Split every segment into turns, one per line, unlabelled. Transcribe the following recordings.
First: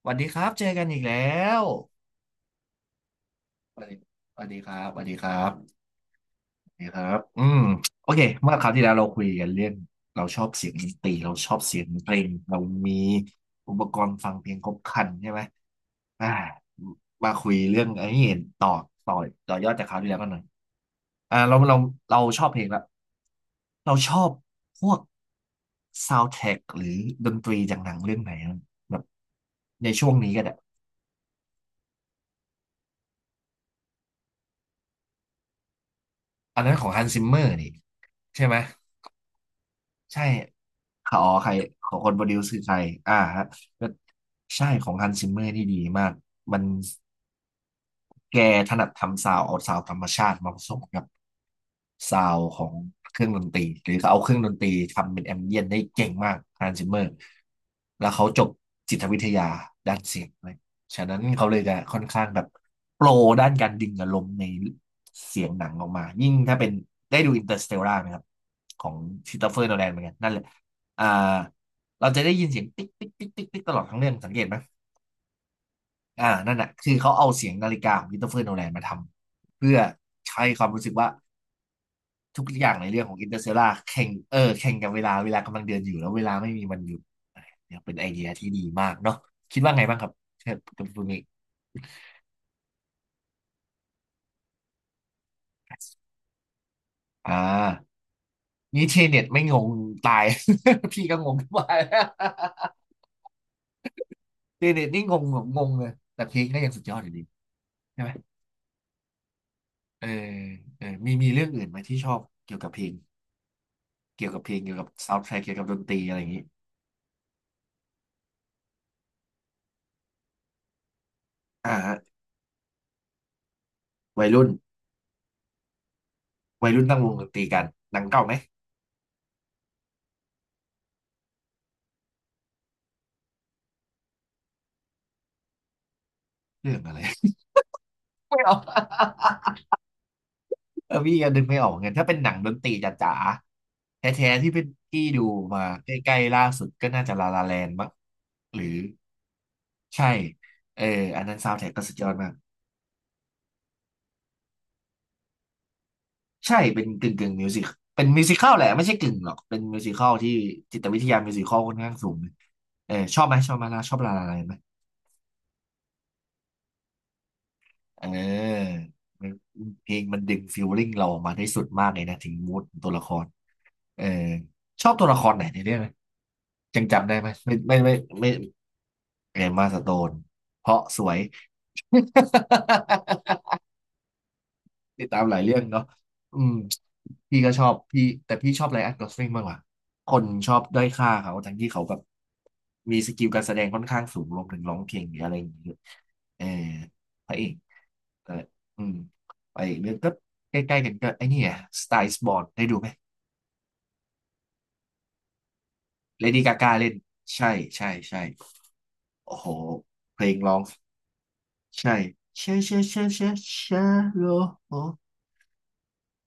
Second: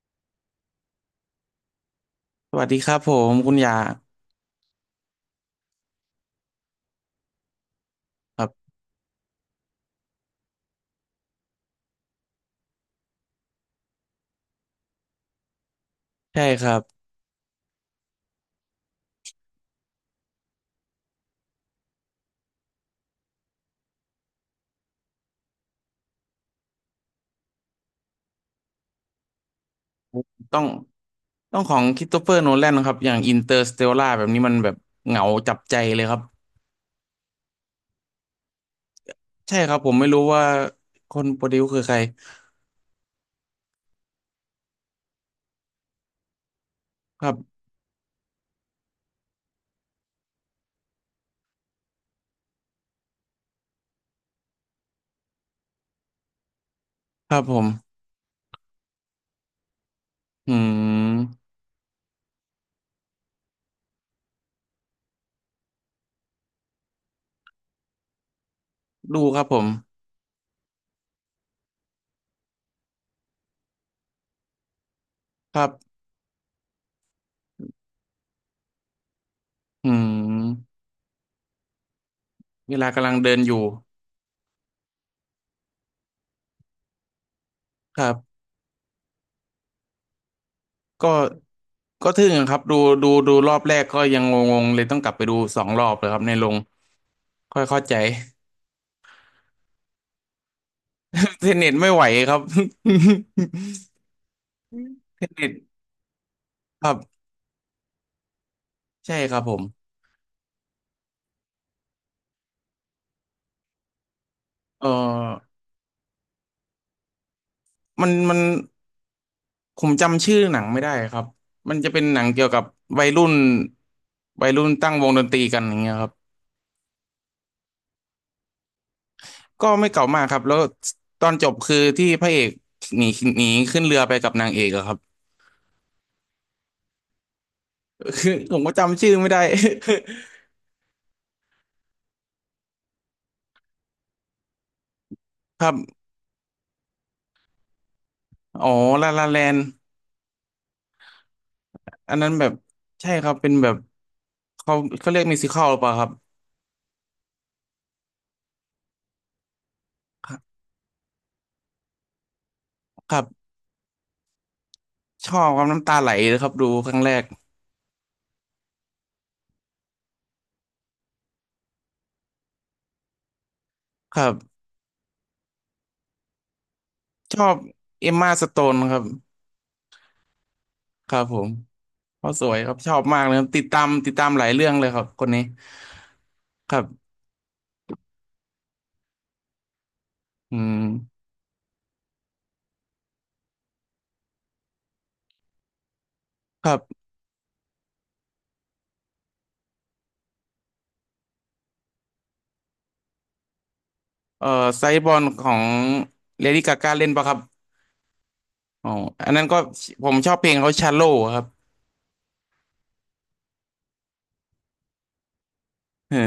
สวัสดีครับเจอกันอีกแล้ว
สวัสดีครับผมคุณยา
สวัสดีสวัสดีครับสวัสดีครับสวัสดีครับอืมโอเค
ครั
เมื่อครา
บ
วที่แล้วเราคุยกันเรื่อง เราชอบเสียงดนตรีเราชอบเสียงเพลงเรามีอุปกรณ์ฟังเพลงครบครันใช่ไหมอ่า
ใช่ครับ
มาคุยเรื่องไอ้นี่ต่อต่อต่อยอดจากคราวที่แล้วกันหน่อยอ่าเราชอบเพลงละ เราชอบพวกซาว n d t ท r a c k หรือดนตรีจากหนังเรื่องไหนอะแบบในช่วงนี้ก็ได้
ต้องต้องของคริสโตเฟอร์โนแลนครับอย่างอินเตอร์สเตลล่าแบบนี้มันแบบเหงาจับใจเลยครับ
อันนั้นของฮันซิมเมอร์นี่ใช่ไหม
ใช่ครับผมไม่รู้
ใช่
ว่าค
อ๋อ
นโป
ใค
ร
ร
ดิวคือ
ข
ใค
อ
ร
งคนโปรดิวซ์คือใครอ่าฮะก็ใช่ของฮันซิมเมอร์ที่ดีมากมัน
ครับ
แกถนัดทำซาวด์เอาซาวด์ธรรมชาติมาผสมกับ ซาวของเครื่องดนตรีหรือเขาเอาเครื่องดนตรีทำเป็นแอมเบียนได้เก่งมากฮันซิมเมอร์
ครับผม
แล้วเขาจบจิตวิทยาด้านเสียงเล
อื
ยฉะนั้นเขา
ม
เลยจะค่อนข้างแบบโปรด้านการดึงอารมณ์ในเสียงหนังออกมายิ่งถ้าเป็นได้ดูอินเตอร์สเตลล่าไหมครับของ
ดู
คริ
ค
ส
รั
โต
บผ
เฟอร์
ม
โนแลนเหมือนกันนั่นแหละอ่าเราจะได้ยินเสียงติ๊กติ๊กติ๊กติ๊กติ๊กตลอดทั้งเรื่องสังเกตไหม
ครับ
อ่านั่นแหะคือเขาเอาเสียงนาฬิกาของคริสโตเฟอร์โนแลนมาทำเพื่อ
อื
ให้ความ
ม
รู้สึกว่า ทุกอย่า
เว
งใน
ลา
เรื่อง
กำ
ข
ลั
อ
ง
งอิน
เดิ
เตอ
น
ร์เซ
อยู่
ลาแข่งเออแข่งกับเวลาเวลากำลังเดินอยู่แล้วเวลาไม่มีวันหยุดเนี่ยเป็น
ค
ไอ
รั
เดีย
บ
ที่ดีมากเนาะคิดว่าไงบ้างครับเชิญคุณฟู
ก็
มิ
ก็ทึ่งครับดูรอบแรกก็ยังงงๆเลยต้องกลับไปดูสองรอบเลยครับในโรง
อ่า
ค่อยเข้าใจ
นี่เทเน็ตไม่งงตาย พี่ก็งง
เทน
ไป
เน็ตไม่ไหวครับ
เทเน็ตนี่ง
เท
ง
น
แบบ
เน็ต
งงเลยแต่เพลงก็ยังสุด
ค
ย
รั
อ
บ
ดอยู่ดีใช่ไหม
ใช่ครับผม
เออเออมีเรื่องอื่นไหมที่ชอบเกี่ยวกับเพลงเกี่ยวกับเพลงเกี่ยวกั
เออ
บซาวด์แทร็กเกี่ยวกับดนตรีอะไรอย่างนี้
มันผมจำชื่อหนังไม่ได้ครับ
อ่า
มันจะ
ฮะ
เป็นหนังเกี่ยวกับวัยรุ่น
วัยรุ่น
ตั้งวงดนตรีกันอย่างเงี้ยครับ
วัยรุ่นตั้งวงดนตรีกันหนังเก่าไหม
ก็ไม่เก่ามากครับแล้วตอนจบคือที่พระเอกหนีหนีขึ้นเรือไปกับนางเอกอะครับ
เรื่องอะไร
คือ
ไม่เอา
ผม ก็จำชื่อไม่ได้
เออพี่ก็นึกไม่ออกเหมือนกันถ้าเป็นหนังดนตรีจ๋าๆแท้ๆที่เป็นพี่ดูมา
ครับ
ใกล้ๆล่าสุดก็น่าจะลาลาแลนด์มั้งหรื
อ๋
อ
อลาลาแลน
ใช่เอออันนั้นซาวด์แทร็กก็สุดยอ
อั
ด
น
มา
นั้
ก
นแบบใช่ครับเป็นแบบเขาเขาเรียกมิวสิคัลหรือเปล่าครับ
ใช่เป็นกึ่งกึ่งมิวสิคเป็นมิวสิคัลแหละไม่ใช่กึ่งหรอกเป็นมิวสิคัลที่จิตวิทยามิวสิคัลค่อนข้างสูงเลยเออ
ค
ช
รั
อบไหม
บ
ชอบไหมล่ะชอบลาลาแลนด์ไหม
ชอบความน้ำตาไหลเลยครับดูครั้งแรก
เออมันเพลงมันดึงฟีลลิ่งเราออกมาได้สุดมากเลยนะถึงมูดตัวละครเอ
ครั
อ
บ
ชอบตัวละครไหนในเรื่องไหมยังจำได้ไหม
ชอ
ไม่
บ
ไม่ไม่
เอม
ไม่
มาสโตนครับ
เอมมาสโตน เพราะส
ค
วย
รับผมเขา สวยครับชอบมากเลยครับติดตามหลายเรื่องเลยครั
ติ
บ
ดตา
ค
ม
น
หลา
นี้
ยเรื่องเนาะอืม
ครับ
พี่ก็ชอบพี่แต่พี่ชอบไรอันกอสลิงมากกว่า คนชอ
อื
บ
ม
ด้อยค่าเขาทั้งที่เขาแบบมีสกิลการแสดงค่อนข้างสูงรวมถึงร้องเพลงหรืออะไรอย่างเงี้ยเออ
ครับ
พระเอกเอออืมไปอีกเรื่องก็ใกล้ๆกันก็ไอ้นี่ไงสไตล์สบอร์นได้ดูไหม
เอ่อไซบอลของ
เลดี้
เล
กา
ดี้
กา
กา
เล่
กา
น
เล่นปะครับ
ใช่
อ๋ออัน
โอ้
นั้
โห
นก็ผม
เพล
ชอ
ง
บเพล
ร้อ
ง
ง
เขาชาโลครับ
ใช่เชเชเชเชเชโลโอ
เออ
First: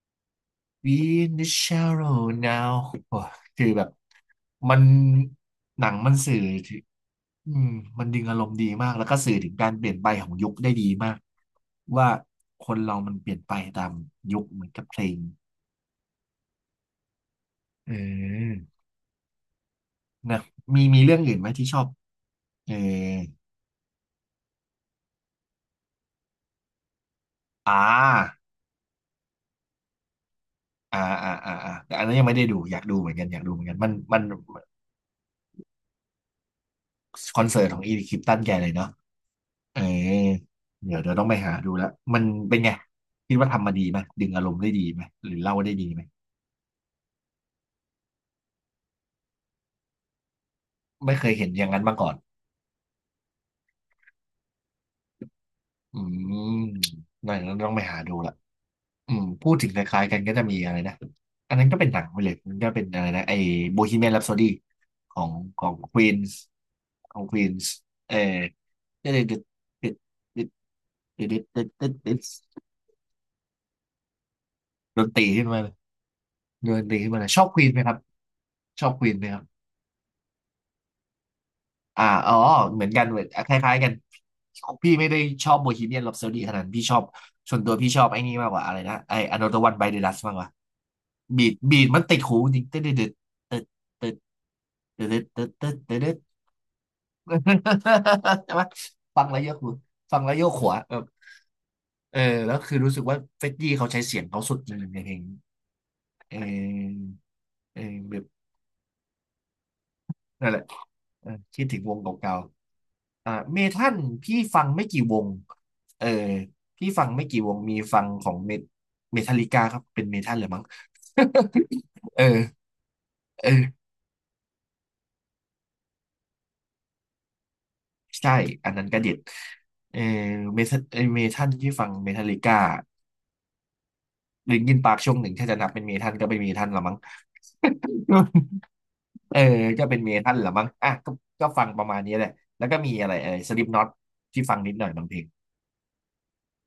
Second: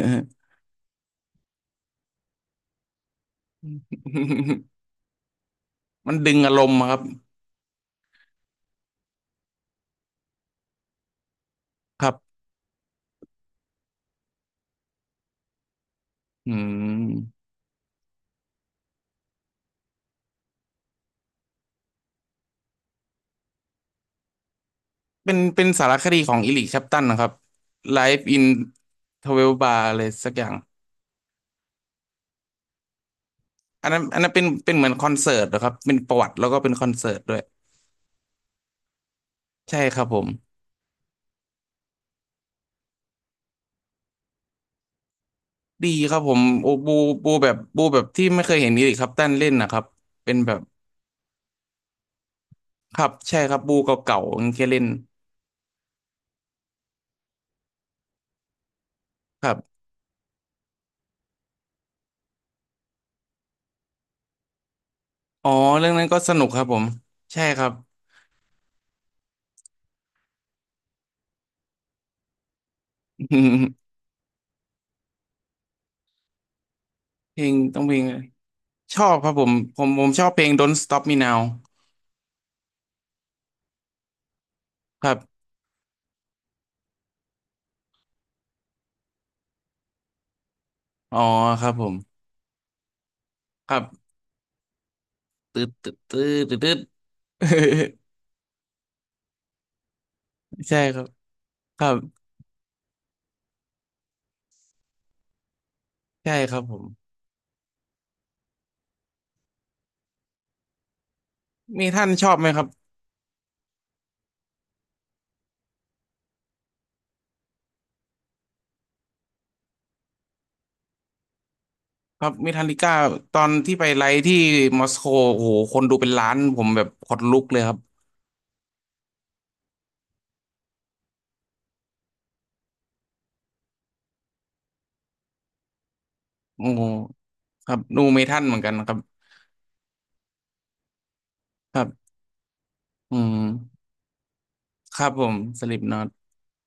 We in the shallow now โอ้คือแบบมันหนัง มั
มั
น
น
สื่
ดึง
อ
อารม
ถึ
ณ์
ง
อะครับ
อืมมันดึงอารมณ์ดีมาก แล้วก็สื่อถึงการเปลี่ยนไปของยุคได้ดีมาก
ค
ว่า
รับ
คนเรามันเปลี่ยนไปตามยุคเหมือนกับเพลง
อืม
เออนะมีเรื่องอื่นไหมที่ชอบเออ
เป็นสารคดีของอิลิชัปตันนะครับ
อ่
Live
า
in 12 Bar อะไรสักอย่าง
อ่าแต่อันนั้นยังไม่ได้ดูอยากดูเหมือนกันอยากดูเหมือนกันมั
อัน
น
นั้น
มั
อั
น
นนั้นเป็นเหมือนคอนเสิร์ตนะครับเป็นประวัติแล้วก็เป็นคอนเสิร์ตด้
ค
ว
อ
ย
นเสิร์ตของอีริคลิปตันแกเลยเนาะ เอ
ใช่
อ
ครับผม
เดี๋ยวเราต้องไปหาดูแล้วมันเป็นไงคิดว่าทำมาดีไหมดึงอารมณ์ได้ดีไหมหรือเล่าได้ดี
ดี
ไหม
ครับผมโอ้บูแบบบูแบบที่ไม่เคยเห็นอีริกคัปตันเล่นนะครับเป็นแบบ
ไม่เคยเห็นอย่างนั้นมาก่อน
ครับใช่ครับบูเก่าๆอย่างเงี้ยเล่น
อืมนั่ต้องไปหาดูและอ
ค
พู
รั
ดถึงค
บ
ล้ายๆกันก็จะมีอะไรนะอันนั้นก็เป็นหนังไปเลยมันก็เป็นอะไรนะไอ้โบฮีเมียนแรปโซดของ
อ๋อ
ของ
เรื่อ
ค
ง
วี
นั้น
น
ก็ส
ส์
นุกครับผม
ของควี
ใช่
น
ครั
ส์
บ
เออก็เลยดึดดึดดึดดึดดดดดดดดด ดนตรีขึ้นมาดนตรีขึ้นมาช
เพ
อ
ล
บ
ง
ควีนไหม
ต้อง
ค
เพ
รับ
ลง
ชอบ
ช
ค
อ
วี
บ
นไหม
ครับ
ครั
ผ
บ
มผมชอบเพลง Don't Stop Me Now
อ่าอ๋อเหมือนกันเหมือนคล้ายๆกัน พี่
ค
ไม่
รั
ได้ช
บ
อบโบฮีเมียน h ร p ปโซดีขนาดนั้นพี่ชอบส่วนตัวพี่ชอบไอ้นี่มากกว่าอะไรนะไอ้อ o t h e r One by the Dust มากกว่า
อ๋อ
บีด
ครับ
บี
ผ
ด
ม
มันติดหูจริงตึ๊ดตึ๊ดตึ๊ด
ครั
ตึ๊
บ
ดตึ๊ดตึ๊ด
ตื
ตึ๊
ด
ด
ตืด
ตึ๊ดตึ๊ด
ตืดตืด
ใช่ไหมฟังแล้วโยกหูฟังแล้วโยกหัว
ใช่
แบ
ครั
บ
บครับ
เออแล้วคือรู้สึกว่าเฟดดี้เขาใช้เสียงเขาสุดจริงในเพลง
ใช่
เอ
ครับผม
อเออแบบหล เออคิดถึง
มี
วง
ท่านชอ
เก่า
บไหมครับ
ๆอ่าเมทัลพี่ฟังไม่กี่วงเออพี่ฟังไม่กี่วงมีฟังของเมทัลลิกาครับเป็นเมทัลเลยมั้ง
ครับเม
เออ
ทัลลิก้าตอนที่
เออ
ไปไลฟ์ที่มอสโกโอ้โหคนดูเป็นล้านผมแบบขนลุกเลยครับ
ใช่อันนั้นก็เด็ดเออเมทัลเออเมทัลที่ฟังเมทัลลิก้าลินคินปาร์คช่วงหนึ่งถ้าจะนับเป็นเมทัลก็เป็นเมทั
โอ้
ลละ
โห
มั้ง
ครับดูเมทัลเหมือนกันครับ
เออก็เป็นเมทัลละมั้งอ่ะก็ก็ฟัง
ค
ป
รั
ระมาณ
บ
นี้แหละแล้วก็มีอะไร
อื
เออ
ม
สลิปน็อตที่ฟังนิดหน่อย
ค
บาง
รับ
เพล
ผ
ง
มสลิปน็อต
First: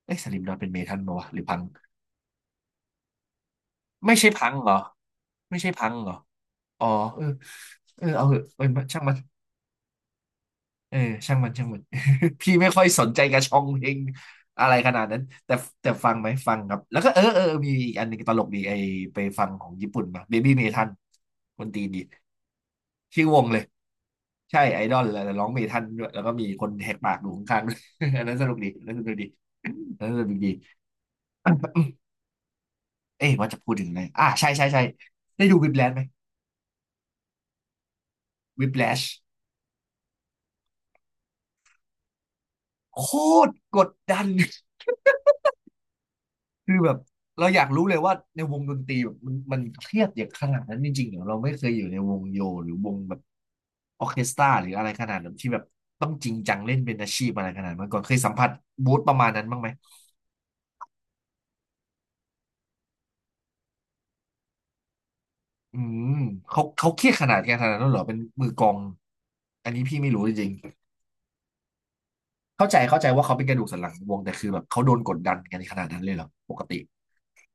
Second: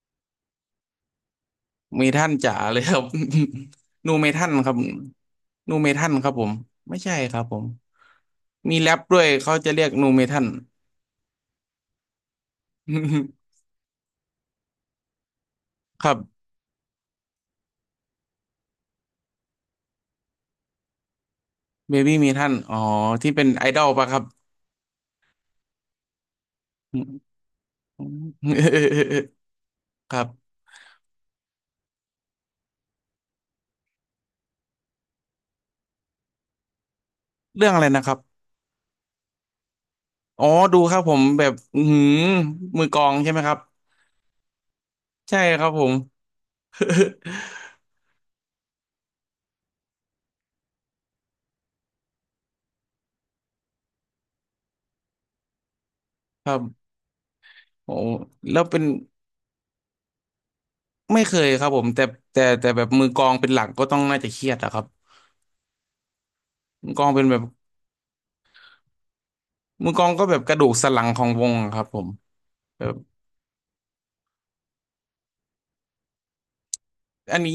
เอ้ยสลิปน็อตเป็นเมทัลปะวะหรือพัง
เมทัลจ๋าเลยครับ นู
ไม่ใช่
เมทั
พั
ล
งเหร
ครั
อ
บ
ไม่ใช่
นู
พั
เม
งเห
ทั
ร
ล
อ
ครับผม
อ๋อ
ไม่ใช่
เออ
ครับผม
เออเอาเหอะเออ
มีแร
ช่า
ป
งมัน
ด้วยเขาจะเรียกนูเมทัล
เออช่างมันช่างมัน พี่ไม่ค่อยสนใจกระชอ งเพลงอะไรขนาดนั้นแต่แต่
ค
ฟั
รั
งไหม
บ
ฟังครับแล้วก็เออเออมีอีกอันหนึงตลกดีไอไปฟังของญี่ปุ่นมา Baby m e t ั l คนตีน
เบ
ดี
บี้เมทัลอ๋อ
ชื่อ
ที่
ว
เป็
ง
น
เลย
ไอดอลปะครับ
ใช่ไอดอลแล้วแต่ร้องเมทัลด้วยแล้วก็มีคนแหกปากดู ข้างๆด้วย อันนั้นสนุกดีอันนั้นสนุกดีอันนั้
ค
นส
รั
นุกดี
บ
เอ๊ะว่าจะพูดถึงอะไรอ่ะใช่ใช่ใช่ได้ดูวิ p แลชไหม
เรื่องอะไรนะครับ
วิ p แลช
อ๋อดูครับผมแบบอื้อหือมือกล
โค
องใช่ไหม
ต
ค
ร
รับ
กดดัน
ใช่ครับผม
คือแบบเราอยากรู้เลยว่าในวงดนตรีแบบมันเครียดอย่างขนาดนั้นจริงๆเหรอเราไม่เคยอยู่ในวงโยหรือวงแบบออร์เคสตราหรืออะไรขนาดนั้นที่แบบต้องจริง
ค
จั
รั
ง
บ
เล่นเป็นอาชีพอะไรขนาดนั้นมา
โอ้
ก่อนเคยสัมผัส
แล้วเป็น
บูธประมาณนั้นบ้างไหม
ไม่เคยครับผมแต่แต่แบบมือกลองเป็นหลักก็ต้องน่าจะเครียดอะครับ
อืมเขา
มือ
เค
กล
รี
อง
ยด
เป็
ข
น
นา
แบ
ด
บ
กันขนาดนั้นเหรอเป็นมือกลองอันนี้
มือ
พี่
กลอ
ไม่
ง
รู้
ก็แบบ
จริง
กระดูกสันหลังของวงอะครับผม
ๆเข้าใจ
แบบ
เข้าใจว่าเขาเป็นกระดูกสันหลังของวงแต่คือแบบเขาโดนกดดันกันขนาดนั้นเลยเหรอปกติ
อันนี้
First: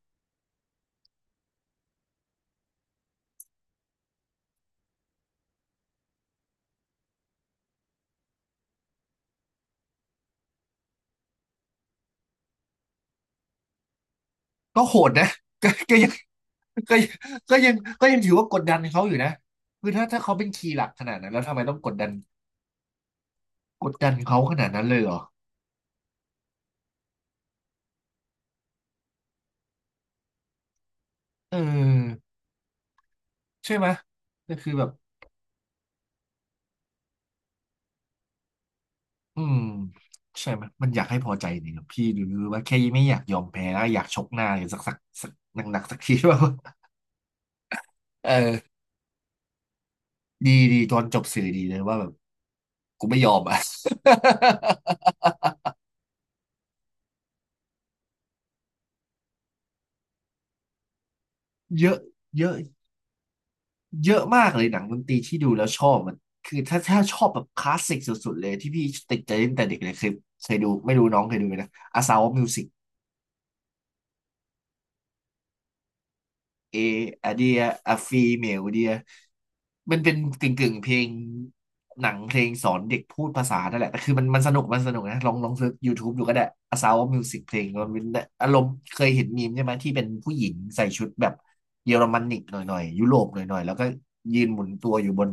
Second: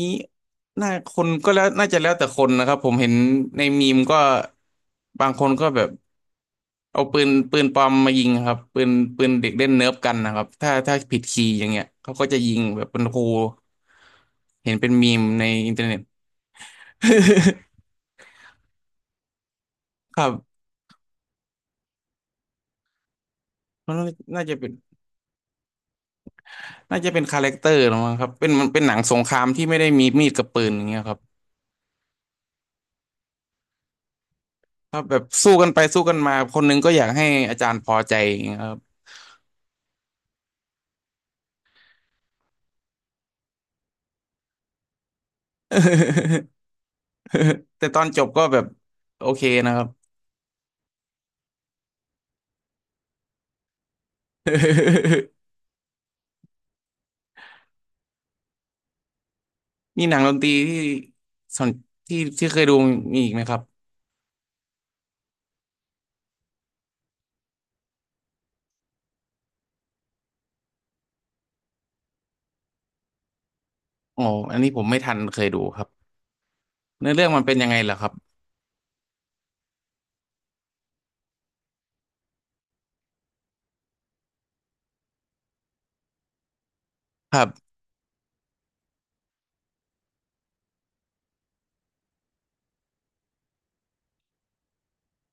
น่าคนก็แล้วน่าจะแล้วแต่คนนะครับผมเห็นในมีมก็บางคนก็แบบ เอาปืนปลอมมายิงครับปืนเด็กเล่นเนิร์ฟกันนะครับถ้าผิดคีย์อย่างเงี้ยเขาก็จะยิงแบบเป็นครูเห็น
ก็
เป็น
โห
มี
ด
ม
นะ
ใน
ก็
อินเทอร์
ก็
เน็ต
ยังก็ยังก็ยัง ก็ยังถือว่ากดดันเขาอยู่นะคือถ้า
ค
ถ้า
รั
เขาเป็น
บ
คีย์หลักขนาดนั้นแล้วทำไมต้องกดดันก
มั
ด
น
ดันเขา
น่า
ข
จะ
นา
เป็
ด
น
นั้นเลยเหรอ
น่าจะเป็นคาแรคเตอร์หรือมั้งครับเป็นมันเป็นหนังสงครามที่ไม่ได้มีมีดกับปืนอย่างเงี้ยครับ
เออใช่ไหมก็คือแบบ
ถ้าแบบสู้กันไปสู้กันมาคนหนึงก็อยากให้อาจารย์พอใจอย่างเงี้ยครับ
อืมใช่ไหมมันอยากให้พอใจนี่ครับพี่หรือว่าแค่ไม่อยากยอมแพ้แล้วอยากชกหน้าอย่างสักหนักๆสักทีว่า
แต่ตอนจ บก็
เออ
แบบโอเคนะครับ
ดีดีตอนจบสื่อดีเลยว่าแบบกูไม่ยอมอ่ะ
มีหนังดนตรีที่สน
เยอะ
ที่
เย
ที่
อะ
เคยดูมีอีกไหมครับ
เยอะมากเลยหนังดนตรีที่ดูแล้วชอบมันคือถ้าชอบแบบคลาสสิกสุดๆเลยที่พี่ติดใจตั้งแต่เด็กเลยเคยดูไม่รู้น้องเคยดูไหมนะอาซาวมิวสิก
โอ้อันนี้ผมไม่ทันเคยดูครับ
เอ
เนื้อเรื่อ
อะ
งมัน
เดี
เป็น
ย
ยังไงเหร
อะ
อครับ
ฟีเหมลเดียมันเป็นกึ่งกึ่งเพลงหนังเพลงสอนเด็กพูดภาษานั่นแหละแต่คือมันมันสนุกมันสนุกนะลองลองเซิร์ช YouTube ดูก็ได้ A Sound of
ค
Music
รั
เพลง
บ
มันเป็นอารมณ์เคยเห็นมีมใช่ไหมที่เป็นผู้หญิงใส่ชุดแบบเยอรมันนิกหน่อยหน่อยยุโรปหน่อยหน่อยแล้วก็ยืนหมุนตัวอยู่บน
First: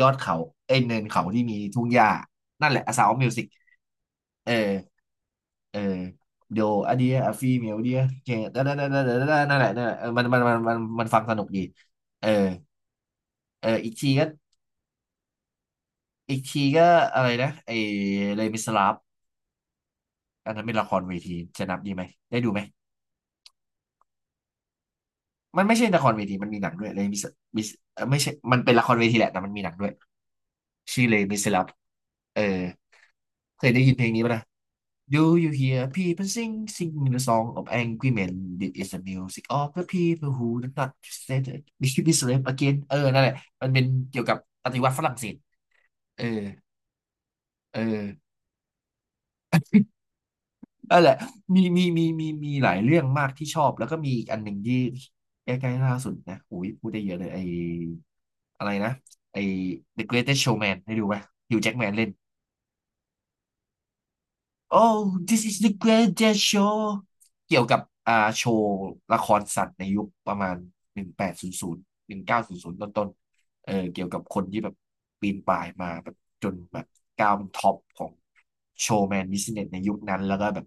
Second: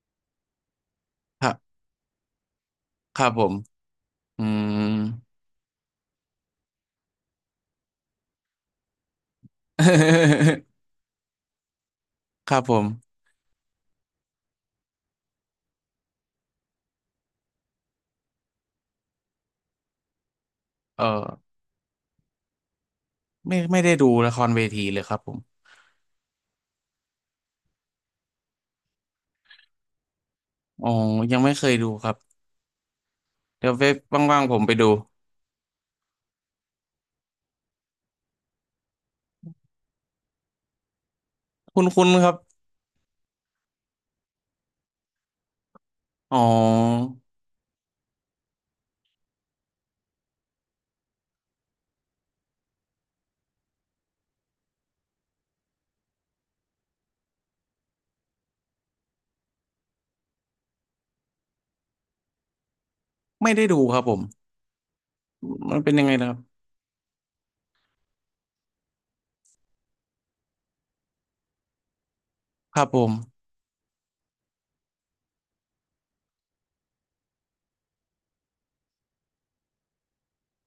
ยอดเขาเอ้ยเนินเขาที่
ครั
มี
บ
ทุ่งหญ้านั่นแหละ A Sound
ค
of
รับผ
Music
มอื
เออ
ม
เออ เดี๋ยวอันเดียอะฟีเมลเดียเจนั่นแหละนั่นแหละเออมันมันมัน มันมันฟังสนุกดีเออ
ครับผม
เอออีกทีก็อีกทีก็อะไรนะไอเลมิสลาฟอันนั้นเป็นละคร
เอ
เวที
อ
จะนับดีไหมได้ดูไหม
ไม่ได้ดูละครเวทีเลยครับผม
มันไม่ใช่ละครเวทีมันมีหนังด้วยเลมิสมิสเออไม่ใช่มันเป็นละครเวทีแหละแต่มันมีหนังด้วย
อ๋อ
ชื่อเลมิ
ยัง
ส
ไม่
ลา
เค
ฟ
ยดูครับ
เออเค
เดี๋
ย
ยว
ได้
เว็
ยิน
บ
เพลงนี้ป่ะ
ว่า
นะ
งๆผมไปดู
Do you hear people sing, sing the song of angry men? This is the music of the people who do not say t h t
คุ
we
ณคุ
should
ณ
be
ครับ
slave again. เออนั่นแหละมันเป็นเกี่ยวกับปฏิวัติฝรั่งเศสเออ
อ๋อ
เออนั่นแหละมีหลายเรื่องมากที่ชอบแล้วก็มีอีกอันหนึ่งที่ใกล้ๆล่าสุดนะโอ้ยพูดได้เยอะเลยไออะไรนะไอ The Greatest Showman ได้ดูไหมฮิวแจ็คแมนเล่น
ไม่ได้ดูครับผม
Oh this is the
มันเป็นยังไงนะครับ
greatest show เกี่ยวกับอ่าโชว์ละครสัตว์ในยุคประมาณ1800หนึ่งเก้าศูนย์ศูน
ค
ย์
รับผ
ต้น
ม
ๆเออเกี่ยวกับคนที่แบบปีนป่ายมาแบบจนแบบก้าวเป็นท็อปของโชว์แมนบิสเนสในยุคนั้นแล้วก็แบบ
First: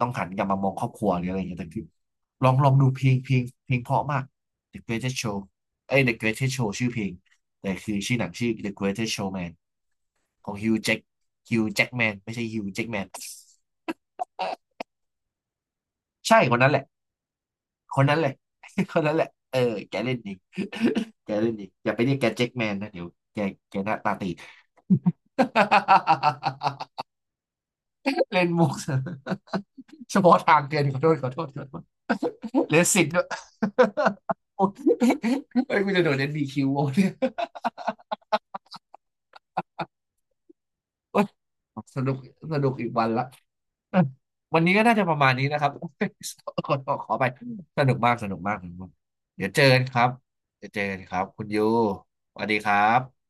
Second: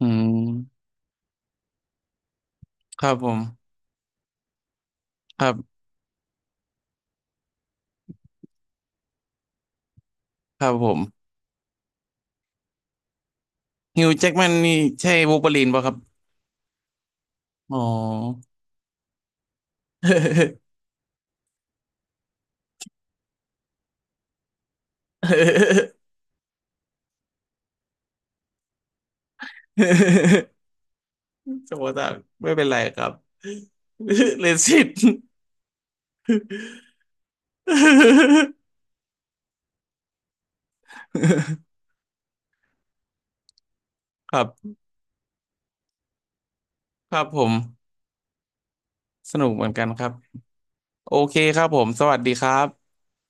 ต้
อื
องหันกลับมามองค
ม
รอบครัวหรืออะไรอย่างเงี้ยแต่คือลองลองดูเพ
ค
ล
รับ
ง
ผ
เพล
ม
งเพลงเพราะมาก The Greatest Show
ครับ
เอ้ย The Greatest Show ชื่อเพลงแต่คือชื่อหนังชื่อ The Greatest Showman ของ
ครับ
Hugh
ผ
Jack
ม
Hugh Jackman ไม่ใช่ Hugh Jackman
ฮิวแจ็กแมนนี่ใช่วูล์ฟเวอรีนป่ะครับ
ใช่คนนั้นแหละ
อ๋อ
คนนั้นแหละ คนนั้นแหละเออแกเล่นดี แกเล่นดีอย่าไปเรียกแกแจ็คแมนนะเดี๋ยวแกแกหน้าตาตี เล่นมุก เฉพาะทาง เกินขอโทษขอโทษขอ
ส
โท
ม
ษ
มติว่าไม่เป็น
เล
ไรค
สิ
รั
ต
บ
ด้วย
เล
โอ๊ย
สิต
เฮ้ยกูจะโดนNBQโว้ยเนี่ย โอ๊ย สนุกสนุกอีกวันละ
ครั
วันนี้
บ
ก็น่าจะประมาณนี้นะครับ ขอข
ค
อ
รั
ไป
บผม
สนุกมากสนุกมากสนุกมาก
ส
เดี๋
นุ
ย
ก
วเจ
เห
อ
มือน
กัน
กัน
ค
ค
รั
รั
บ
บ
เดี๋ยวเจอกันค
โอ
รับ
เค
คุณ
ค
ยู
รับผมสวัสดี
ส
ค
วัส
รั
ดีค
บ
รับ